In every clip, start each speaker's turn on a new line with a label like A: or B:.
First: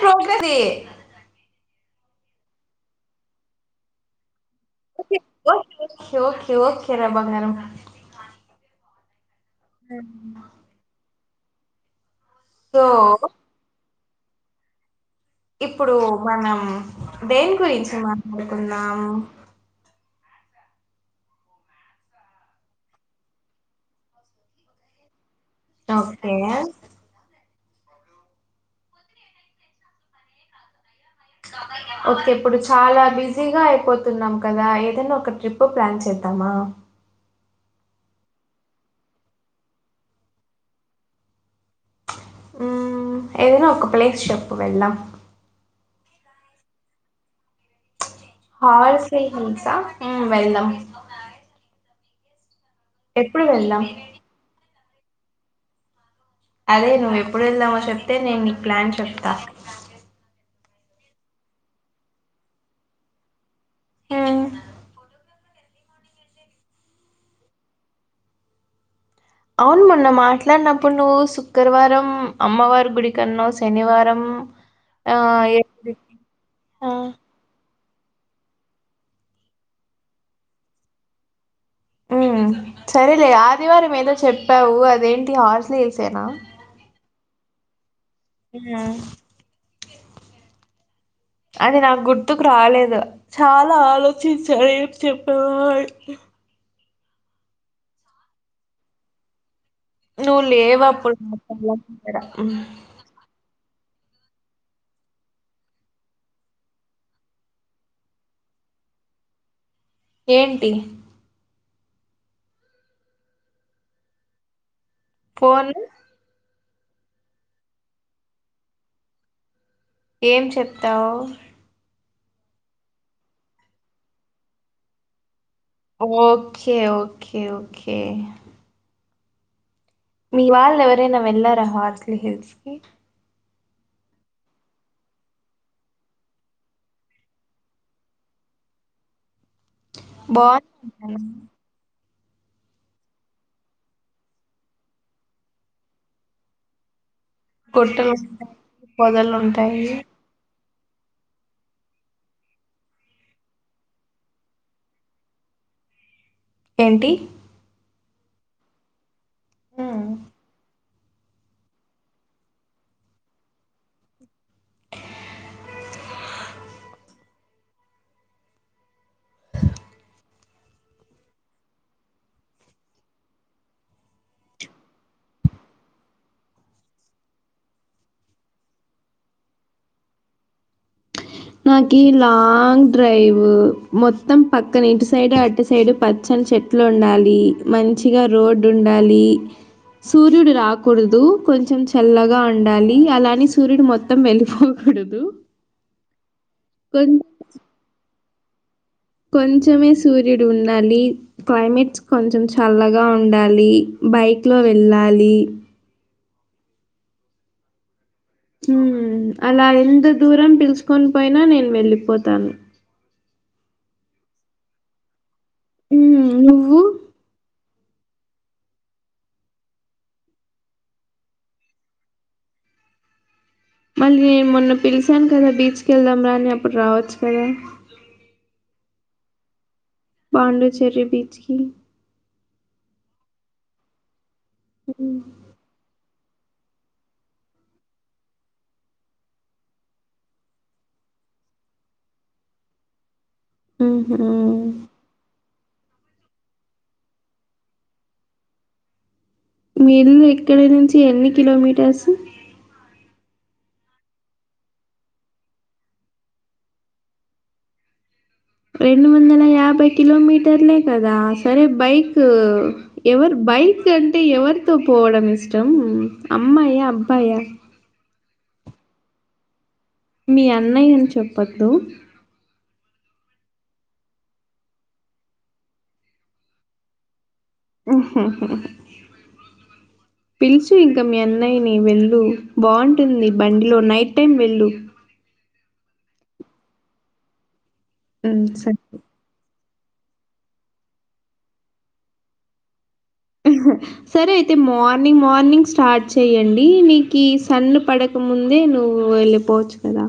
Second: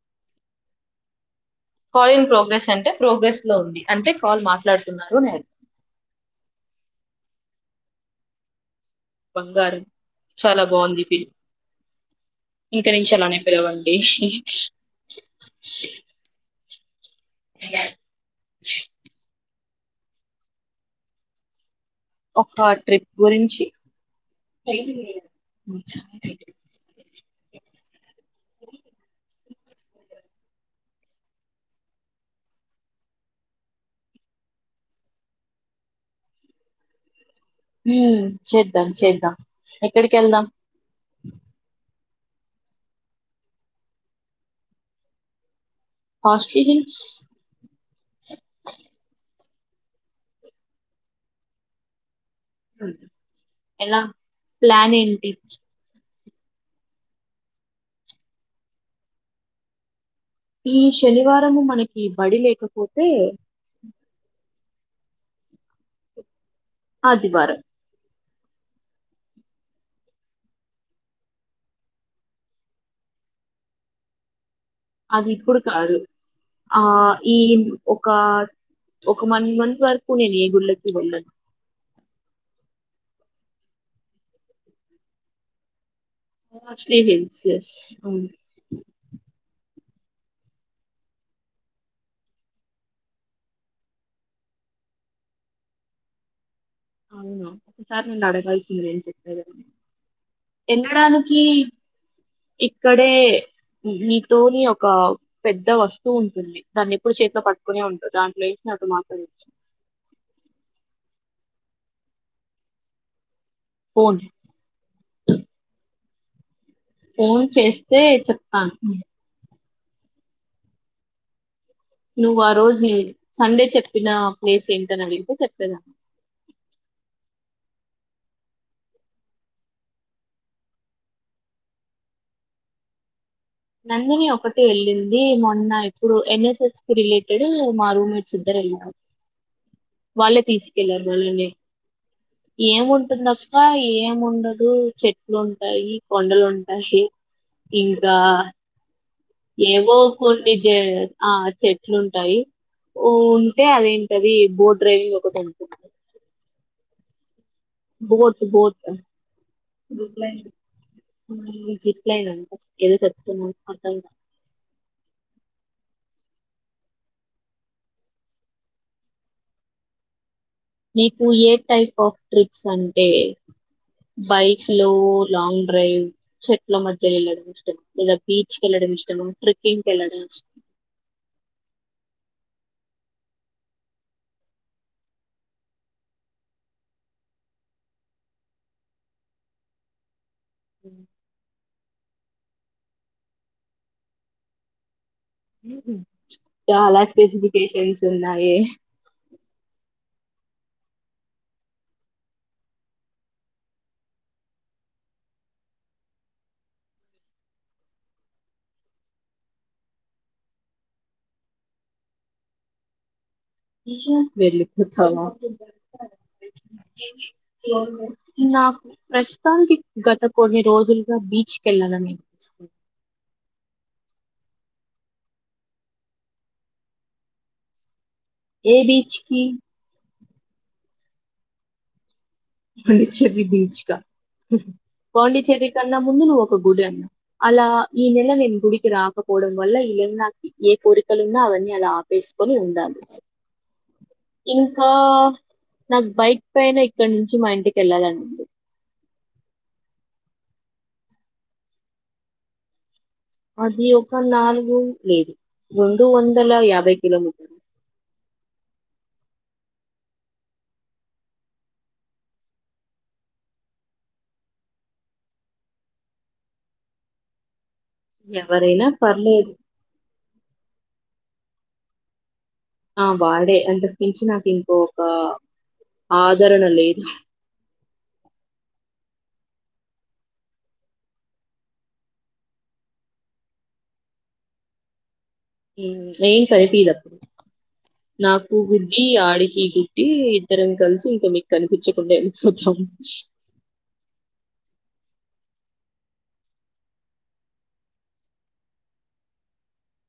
A: ప్రోగ్రె [inaudible]
B: call in progress అంటే progress లో ఉంది అంట కాల్ మా
A: ఓకే ఓకే రా బంగారం
B: బంగారం చాలా బాగుంది ఇది
A: సో
B: ఇంకా నుంచి అలానే పిలవండి
A: ఇప్పుడు మనం దేని గురించి మాట్లాడుకుందాం
B: ఒక ట్రిప్ గురించి
A: ఓకే ఓకే ఇప్పుడు చాలా బిజీగా అయిపోతున్నాం కదా ఏదైనా ఒక ట్రిప్ ప్లాన్ చేద్దామా
B: మ్ చేద్దాం చేద్దాం ఎక్కడికి వెళ్దాం
A: మ్ ఏదైనా ఒక ప్లేస్ చెప్పు వెళ్దాం
B: హార్స్లిహిల్స్
A: హార్స్లిహిల్స్ ఆ మ్ వెళ్దాం ఎప్పుడు వెళ్దాం
B: ఎలా ప్లాన్ ఏంటి
A: అదే నువ్వు ఎప్పుడు వెళ్దామో చెప్తే నేను నీకు ప్లాన్ చెప్తా
B: ఈ శనివారము మనకి బడి లేకపోతే
A: ఉమ్
B: ఆదివారం
A: అవును మొన్న మాట్లాడినప్పుడు నువ్వు శుక్రవారం అమ్మవారి గుడి కన్నావు శనివారం ఆ,
B: అది ఇప్పుడు
A: ఏ
B: కాదు
A: గుడికి?
B: ఆ ఈ ఒక ఒక వన్ మంత్ వరకు నేను గుళ్ళకి వెళ్ళను
A: ఉమ్ సరేలే ఆదివారం ఏదో చెప్పావు అదేంటి హార్సిలీ
B: హార్సిలీ హిల్స్ జస్ట్
A: ఆ అది నాకు గుర్తుకు రాలేదు చాలా ఆలోచించా ఏం చెప్పాలో అని
B: అవునా ఒకసారి నన్ను అడగాల్సింది చెప్పేదాన్ని
A: నువ్వు లేవప్పుడు నా
B: ఎనడానికి
A: కళ్ళ ముందర. ఉమ్,
B: ఇక్కడే నీతోని ఒక పెద్ద వస్తువు ఉంటుంది దాన్ని ఎప్పుడు చేతిలో పట్టుకునే ఉంట దాంట్లో వసిన మాత్ర [inaudible]
A: ఏంటి
B: ఫోన్
A: పోను
B: ఫోన్ చేస్తే చెప్ప
A: ఏం చెప్తావు
B: నువ్వు ఆ రోజు ఏ సండే చెప్పిన ప్లేస్ ఏంటని అడిగితే చెప్
A: ఓ కే ఓకే ఓకే మీ వాళ్ళ ఎవరైనా వెళ్లారా హార్స్లీ హిల్స్ కి
B: నందిని ఒకటే వెళ్ళింది మొన్న ఇప్పుడు ఎన్ఎస్ఎస్ కి రిలేటెడ్ మా రూమ్మేట్స్ ఇద్దరు. వెళ్ళినారా వాళ్ళే తీసుకెళ్లరు
A: బాగుంది
B: వాళ్ళని ఏముంటుందక్క ఏమిండదు చెట్లు ఉంటాయి కొండలుంటాయి.
A: కొట్టలో
B: ఏవో కొన్ని జె ఆ చెట్లు ఉంటాయి ఓ ఉంటే అదేంటది బోట్ డ్రైవింగ్ ఒకటి ఉంటుంది.
A: ఏంటి
B: బోట్ బోతటు రిప్లైయిడ్ అ జీప్లైన్ ఎది కత్తు కొ నీకు ఏ టైప్ ఆఫ్ ట్రిప్స్ అంటే బైక్ లో లాంగ్ డ్రైవ్ చెట్లా మధ్య యెల్లడం ఇష్టం, ఇంగా బీచ్ కెల్లా ష్టమా ట్రేక్కింగ్ కెల్లడం ఇష్టమా
A: నాకి లాంగ్ డ్రైవు మొత్తం పక్కన ఇటు సైడ్ అటు సైడు పచ్చని చెట్లు ఉండాలి మంచిగా రోడ్డు ఉండాలి సూర్యుడు
B: ఇష్టమా
A: రాకూడదు కొంచెం చ్ చల్లగా ఉండాలి అలాని సూర్యుడు మొత్తం వెళ్ళిపోకూడదు.
B: ఉహు చాలా
A: కొ
B: స్పెసిఫికేషన్స్ ఉన్నాయే
A: కొంచమే సూర్యుడు ఉండాలి, క్లైమేట్స్ కొంచెం చల్లగా ఉండాలి. బైక్లో వెళ్ళాలి ఉ అలా ఎంత దూరం పిల్చుకొని పోయినా నేను వెళ్ళిపోతాను.
B: వెళ్ళిపోతావా
A: ఉ నువ్వు
B: నాకు ప్రస్తుతానికి గత కొన్ని రోజులుగా బీచ్కి వెళ్ళాలని అనిపిస్తంది.
A: మళ్ళీ నేన్ మొన్న పిలిచాను కదా బీచ్కి వెళ్దాం రా అని అప్పుడు రావచ్చు కదా.
B: ఏ బీచ్ కి
A: పాండుచేరి బీచ్ కి
B: పాండిచ్చేరి బీచ్ కా ఉహు
A: హ్మ్.
B: పాండిచేరి కన్నా ముందు నువ్వు ఒక గుడి అన్నావ్ అలా ఈ నెల నేను గుడికి రాకపోవడం వల్ల ఈ ఎన్నాకి ఏ కోరిక్ కులున్నా అవన్నీ అలా ఆపేసుకొని ఉండాలి.
A: హుహు.
B: ఇంకా నాక్ బైక్ పైన ఇక్కడ నుంచ్ చి మా ఇంటికి వెళ్ళలని ఉంది
A: మీ ఇల్లు ఇక్కడ నుంచి ఎన్ని కిలోమీటర్సు
B: అది ఒక నాలుగు లేదు రెండు వందల యాభై కిలోమీటర్లు.
A: రెండు వందల యాభై కిలోమీటర్లే కదా సరే బైకు ఎవరు బై బైక్ అంటే ఎవరితో పోవడం ఇష్టం అమ్మాయా అబ్బాయా.
B: ఎవరైనా పర్లేదు
A: మీ అన్నయ్య అని చెప్పొద్దు
B: ఆ వాడే అంతకుమించి నాకు ఇంకో ఒక ఆదరణ లేదు.
A: ఉ హు హు పిల్చి ఇంకా మీ అన్నయ్యని వెళ్ళు బాగుంటుంది బండిలో నైట్ టైమ్ వెళ్ళు.
B: ఇ ఎమ్ కనిపిదప్పుడు
A: ఉమ్,
B: నాకు
A: సరే
B: గుడ్ది ఆడికి గు డ్డి ఇద్దరం కలిసి ఇంకా మీకు కనిపించకుండా వెళ్ళిపోతాం.
A: ఉ హా సరే అయితే మార్నింగ్ మార్నింగ్ స్టార్ట్ చెయ్యండి నీకి సన్ను పడక ముందే నువ్వు వెళ్ళిపోచ్చు కదా.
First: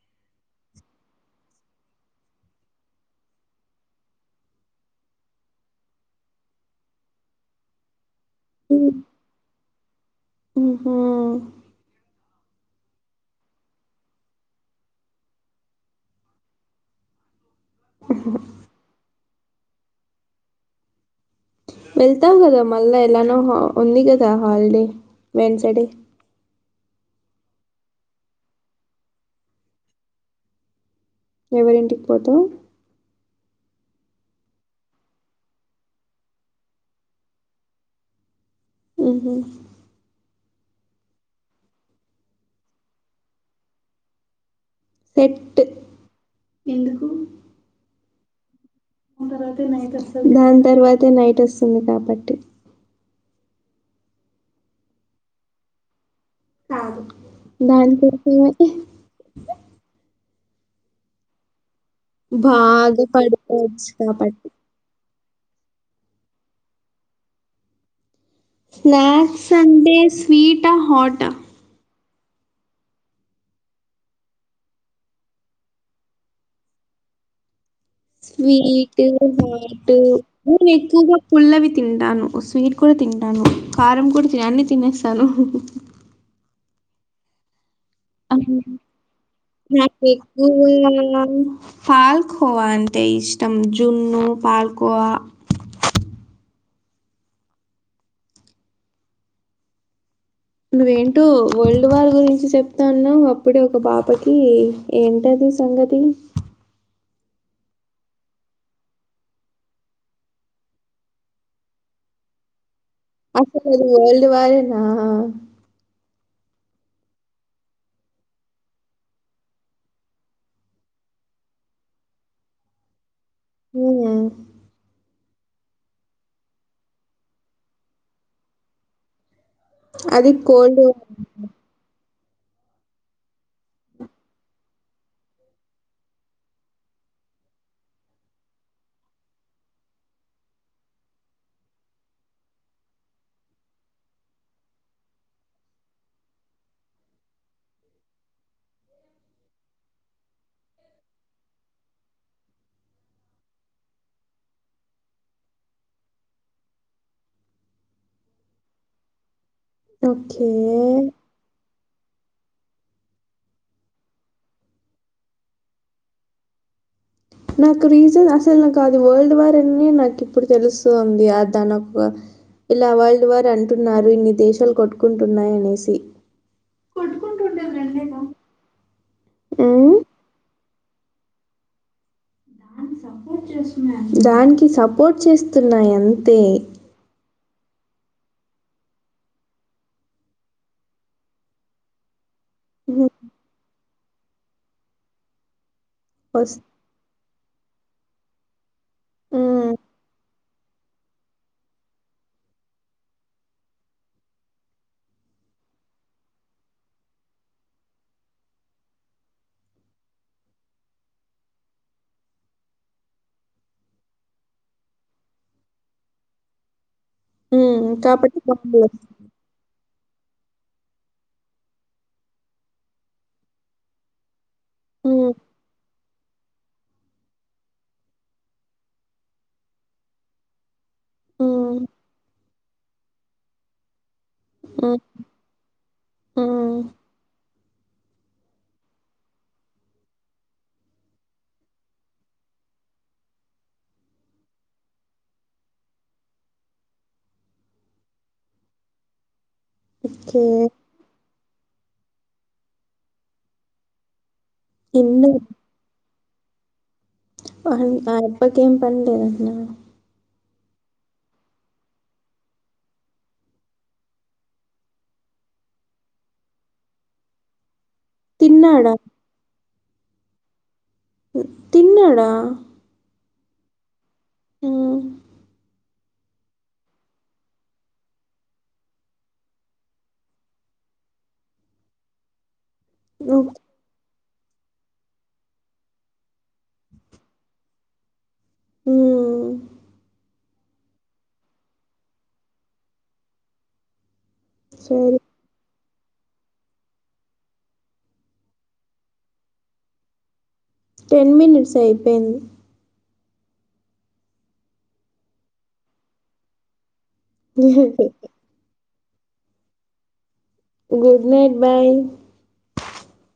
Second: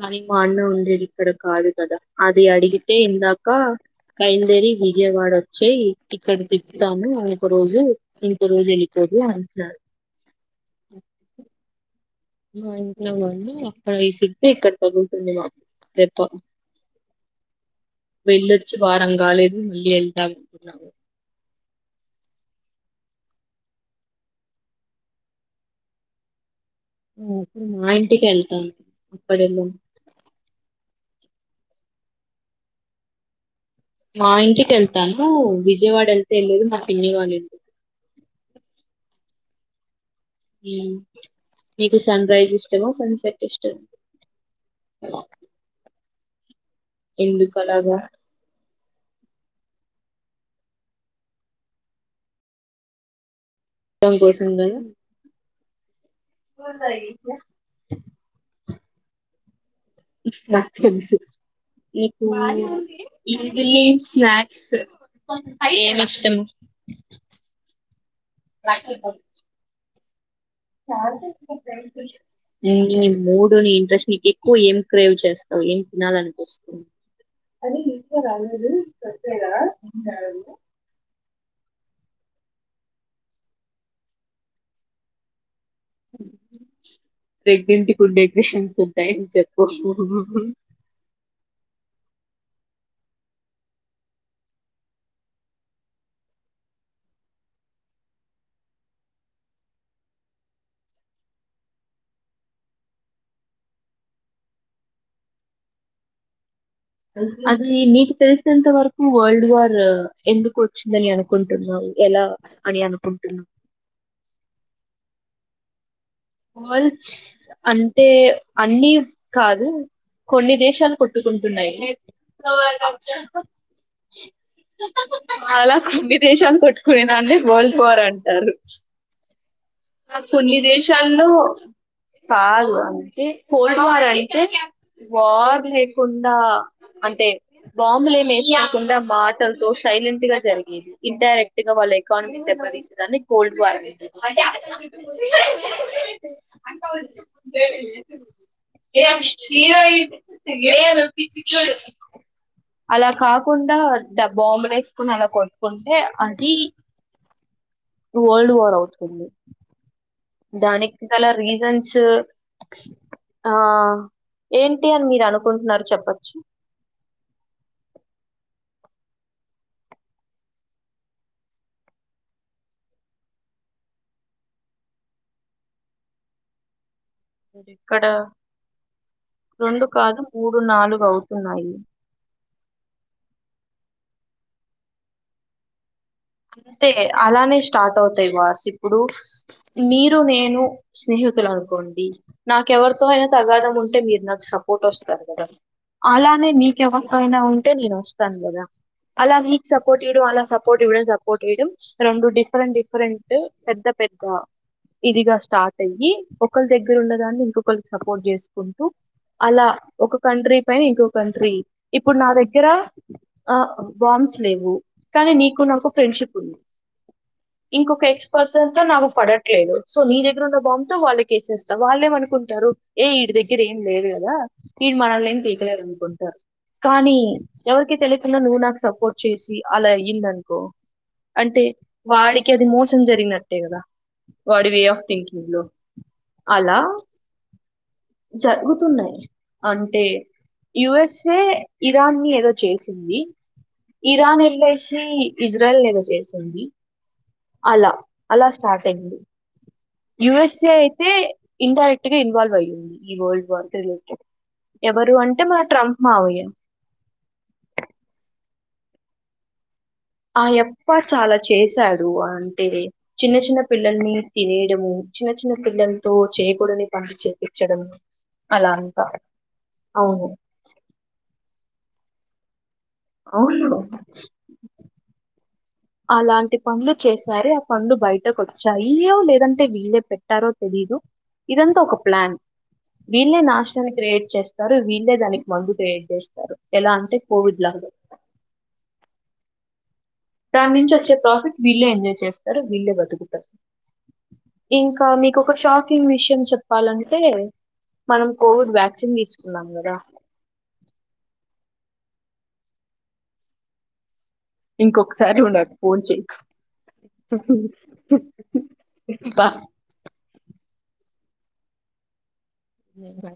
B: కానీ మా అన్న ఉండేది ఇక్కడ కాదు కదా అది అడిగితే ఇందాక. కైందేరి విజయవాడ వచ్చి ఇక్కడ తిప్తాము ఒక రోజు ఇంకో రోజు ఎళ్తాది అంట్నాడు
A: ఓహో
B: మా ఇంట్లో వాళ్ళు అక్కడ విసిర్తే ఇక్కడ తగుల్తుంది మాకు దెబ్బ వెళ్ళొచ్చి వారంగాలేదు మళ్ళీ ఎళ్తాను అంటున్నావు
A: వెళ్తాం కదా మళ్ళా ఎలానో ఉంది కదా హాలిడే వెన్సడే
B: నేను అప్పుడు మా ఇంటికి ఎళ్తాను అప్పుడు ఎళ్ళు
A: ఎవరింటికి పోతావ్
B: మా ఇంటికి ఎళ్తాను విజయవాడ ఎళ్తేలేదు మా పిన్ని వాళ్ళ ఇంటికి
A: మ్మ్ హు
B: నీకు సన్ రైస్ ఇష్టమ సన్సెట్ ఇష్టం
A: సెట్టు
B: ఎందుకు అలగా
A: ఆ తర్వాతే నైటు వస్తాది దాని తర్వాతే నైట్ వస్తది కాబట్టి
B: అవి కోసం గద మ్
A: దాని తర్వత నేనే
B: నాకు సె మి స్సు నీకు
A: బాగా
B: ఇమ్
A: పడుకోవచ్చు
B: బీలివ్
A: కాబట్టి
B: స్నాక్స్ ఏం ఇష్టము
A: స్నాక్స్ అంటే స్వీటా, హాటా?
B: చ నీ మూడు నీ ఇంట్రెస్ట్ నీకు ఎక్కువ ఏం క్రేవ్ చేస్తావు ఏం తినాలనిపిస్తుంది అది
A: స్వీటు హాట్టు నేను ఎక్కువగ పుల్లవి తింటాను స్వీట్ కూడా తింటాను కారం కూడా అన్ని తినేస్తాను
B: ప్రెగ్నటిప్ ఫుల్
A: అవును.
B: డెకరేషన్స్ ఉంటాయి చెప్పు
A: పాల్ కోవా అంటే ఇష్టం జున్ను పాల్ కోవా నువ్వేంటో వరల్డ్ వార్ గురించి చెప్తా ఉన్నావ్ అప్పుడే ఒక పాపకి ఏంటది సంగతి
B: అది మీకు తెలిసినంత వరకు వరల్డ్ వార్ ఎందుకు వచ్చిందని అనుకుంటున్నావు ఎలా అని అను
A: అసలు అది వల్డ్ వారేనా
B: వాల్డ్స్ అంటే అన్ని కాదు కొన్ని దేశాలు కొట్టుకుంటున్నాయి
A: ఉమ్మ్
B: అలా కొన్ని దేశాలు కొట్టుకునినే వరల్డ్ వార్ అంటారు
A: అది కోల్డ్ వార్.
B: చన్నూ కాదు అంటే కొల్డ్ వార్ అంటే వార్ లేకుండా అంటే బాంబులు ఏం ఎసుకుండా మాటలతో సైలెంట్ గా జరిగేది ఇన్డైరెక్ట్ గా వాళ్ళ ఎకానమీ దె తీసేదాన్ని కోల్డ్ వార్ అకా ఏం ఏమైంది ఏ పిచ్చిది చూడు అలా కాకుండా డ బాంబులు ఎసుకుని అలా కొట్టుకుంటే అది వల్డ్ వార్ అవుతుంది
A: ఓకే.
B: దానికి గల రీజన్సూ ఆ ఏంటి అని మీరు అనుకుంటున్నారు చెప్పచ్చు
A: నాకు రీజన్ అసలు నాకు అది వరల్డ్ వార్ అనే నాకు ఇప్పుడు తెలుస్తుంది అద నాకు ఇలా వరల్డ్ వార్ అంటున్నారు ఇన్ని దేశాలు కొట్టుకుంటున్నాయనేసి
B: ఇక్కడ రెండు
A: హ్మ్.
B: కాదు మూడు నాలుగు అవుతున్నాయి
A: దానికి సపోర్ట్ చేస్తున్నాయి అన్ని
B: అంతే అలానే ఇష్ట స్టార్ట్ అవుతాయి వార్స్ ఇప్పుడు మీరు నేను స్నేహితులు అనుకోండి నాకే ఎవరితో
A: హ్మ్.
B: అయినా తగాదం ఉంటే మీరు నాకు సపోర్ట్ వస్తారు కదా అలానే
A: ఫస్
B: నీకు ఎవరితో అయినా ఉంటే నేను వస్తాను కదా అలా నీకు
A: హ్మ్.
B: సపోర్ట్ ఇయడం అలా సపో సపోర్ట్ ఇవ్వడం సపోర్ట్ చేయడం రెండు డిఫరెంట్ డిఫరెంట్ పెద్ద పెద్ద ఇదిగా స్టార్ట్ అయ్యి ఒకరి దగ్గర ఉన్నదాన్ని ఇంకొకరికి సపోర్ట్ చేసుకుంటూ అలా ఒక కంట్రీ పై ఇంకొ కంట్రీ ఇప్పుడు నా దగ్గర ఆ బాం లేవు కానీ నీకు నాకు ఫ్రెండ్షిప్ ఉంది
A: హ్మ్.
B: ఇంకొక ఎక్స్
A: కాబట్టి
B: పర్సన్స్ తో
A: బాంబులు
B: నాకు పడట్లేదు సో నీ దగ్గర దెగరుణ బొమ్ తో వాళ్లకేసేస్తావ్ వాళ్ళేమనుకుంటారు ఏ విడి దగ్గర ఏం లేదు కదా వీలు
A: హ్మ్.
B: మనమేం పీకలేరు అనుకుంటారు కానీ ఎవరికి తెలియకుండా నువ్వు నాకు సపోర్ట్ చేసి అలా అయింది అనుకో అంటే
A: హ్మ్.
B: వాడికి అది మోసం జరిగినట్టే కదా వాడి వే
A: హ్మ్.
B: ఆఫ్ థింకింగ్ లో
A: హ్మ్.
B: అలా జగుతున్నా అంటే యుఎస్ఏ ఇరాన్ ని ఏదో చేసింది ఇరాన్ వెళ్ళసి ఇజ్రాయల్ ఎదో చేసింది అలా అలా స్టార్ట్ అయింది
A: ఓకే.
B: యూఎస్ఏ అయితే ఇన్ డైరెక్ట్ గా ఇన్వాల్వ్ అయ్యింది ఈ వరల్డ్ వార్ కి రిలేటెడ్ ఎవరు
A: ఎన్నో
B: అంటే మా ట్రంప్ మామయ్య
A: అరే ఆ అబ్బాయికి ఏం పని లేదంటానా
B: ఆ ఎప్ప చాలా చేశాడు అంటే చిన్న చిన్న పిల్లల్ని తినేయడము చిన్న చిన్న పిల్లలతో చేయకూడని పనులు చేపించడం అలా
A: తిన్నాడా?
B: అంటా అవును
A: తిన్నడా
B: అవును
A: మ్మ్
B: అలాంటి పనులు చేసారు ఆ పనులు బయటకు వచ్చాయిో లేదంటే వీళ్ళే పెట్టారో తెలియదు ఇదంతా ఒక ప్లాన్ వీళ్ళే
A: ఓకే.
B: నాశనాన్ని క్రియేట్ చేస్తారు వీళ్ళే దానికి మందు క్రియేట్ చేస్తారు ఎలా అంటే కోవిడ్ లాగా
A: ఊమ్మ్
B: దాని నుంచి వచ్చే ప్రాఫిట్ వీళ్ళే ఎంజాయ్ చేస్తారు వీళ్ళే బతుకుతారు ఇంకా
A: సరే.
B: మీకు ఒక షాక్ విషయం చెప్పాలంటే మనం కోవిడ్ వ్యాక్సిన్ తీసుకున్నాం కదా
A: టెన్ మినట్స్ అయిపొయింది
B: ఇంకొకసారి నువ్వు నాకు ఫోన్ చేయకు ఇంకా
A: గుడ్ నైట్ బాయ్
B: లేదు రా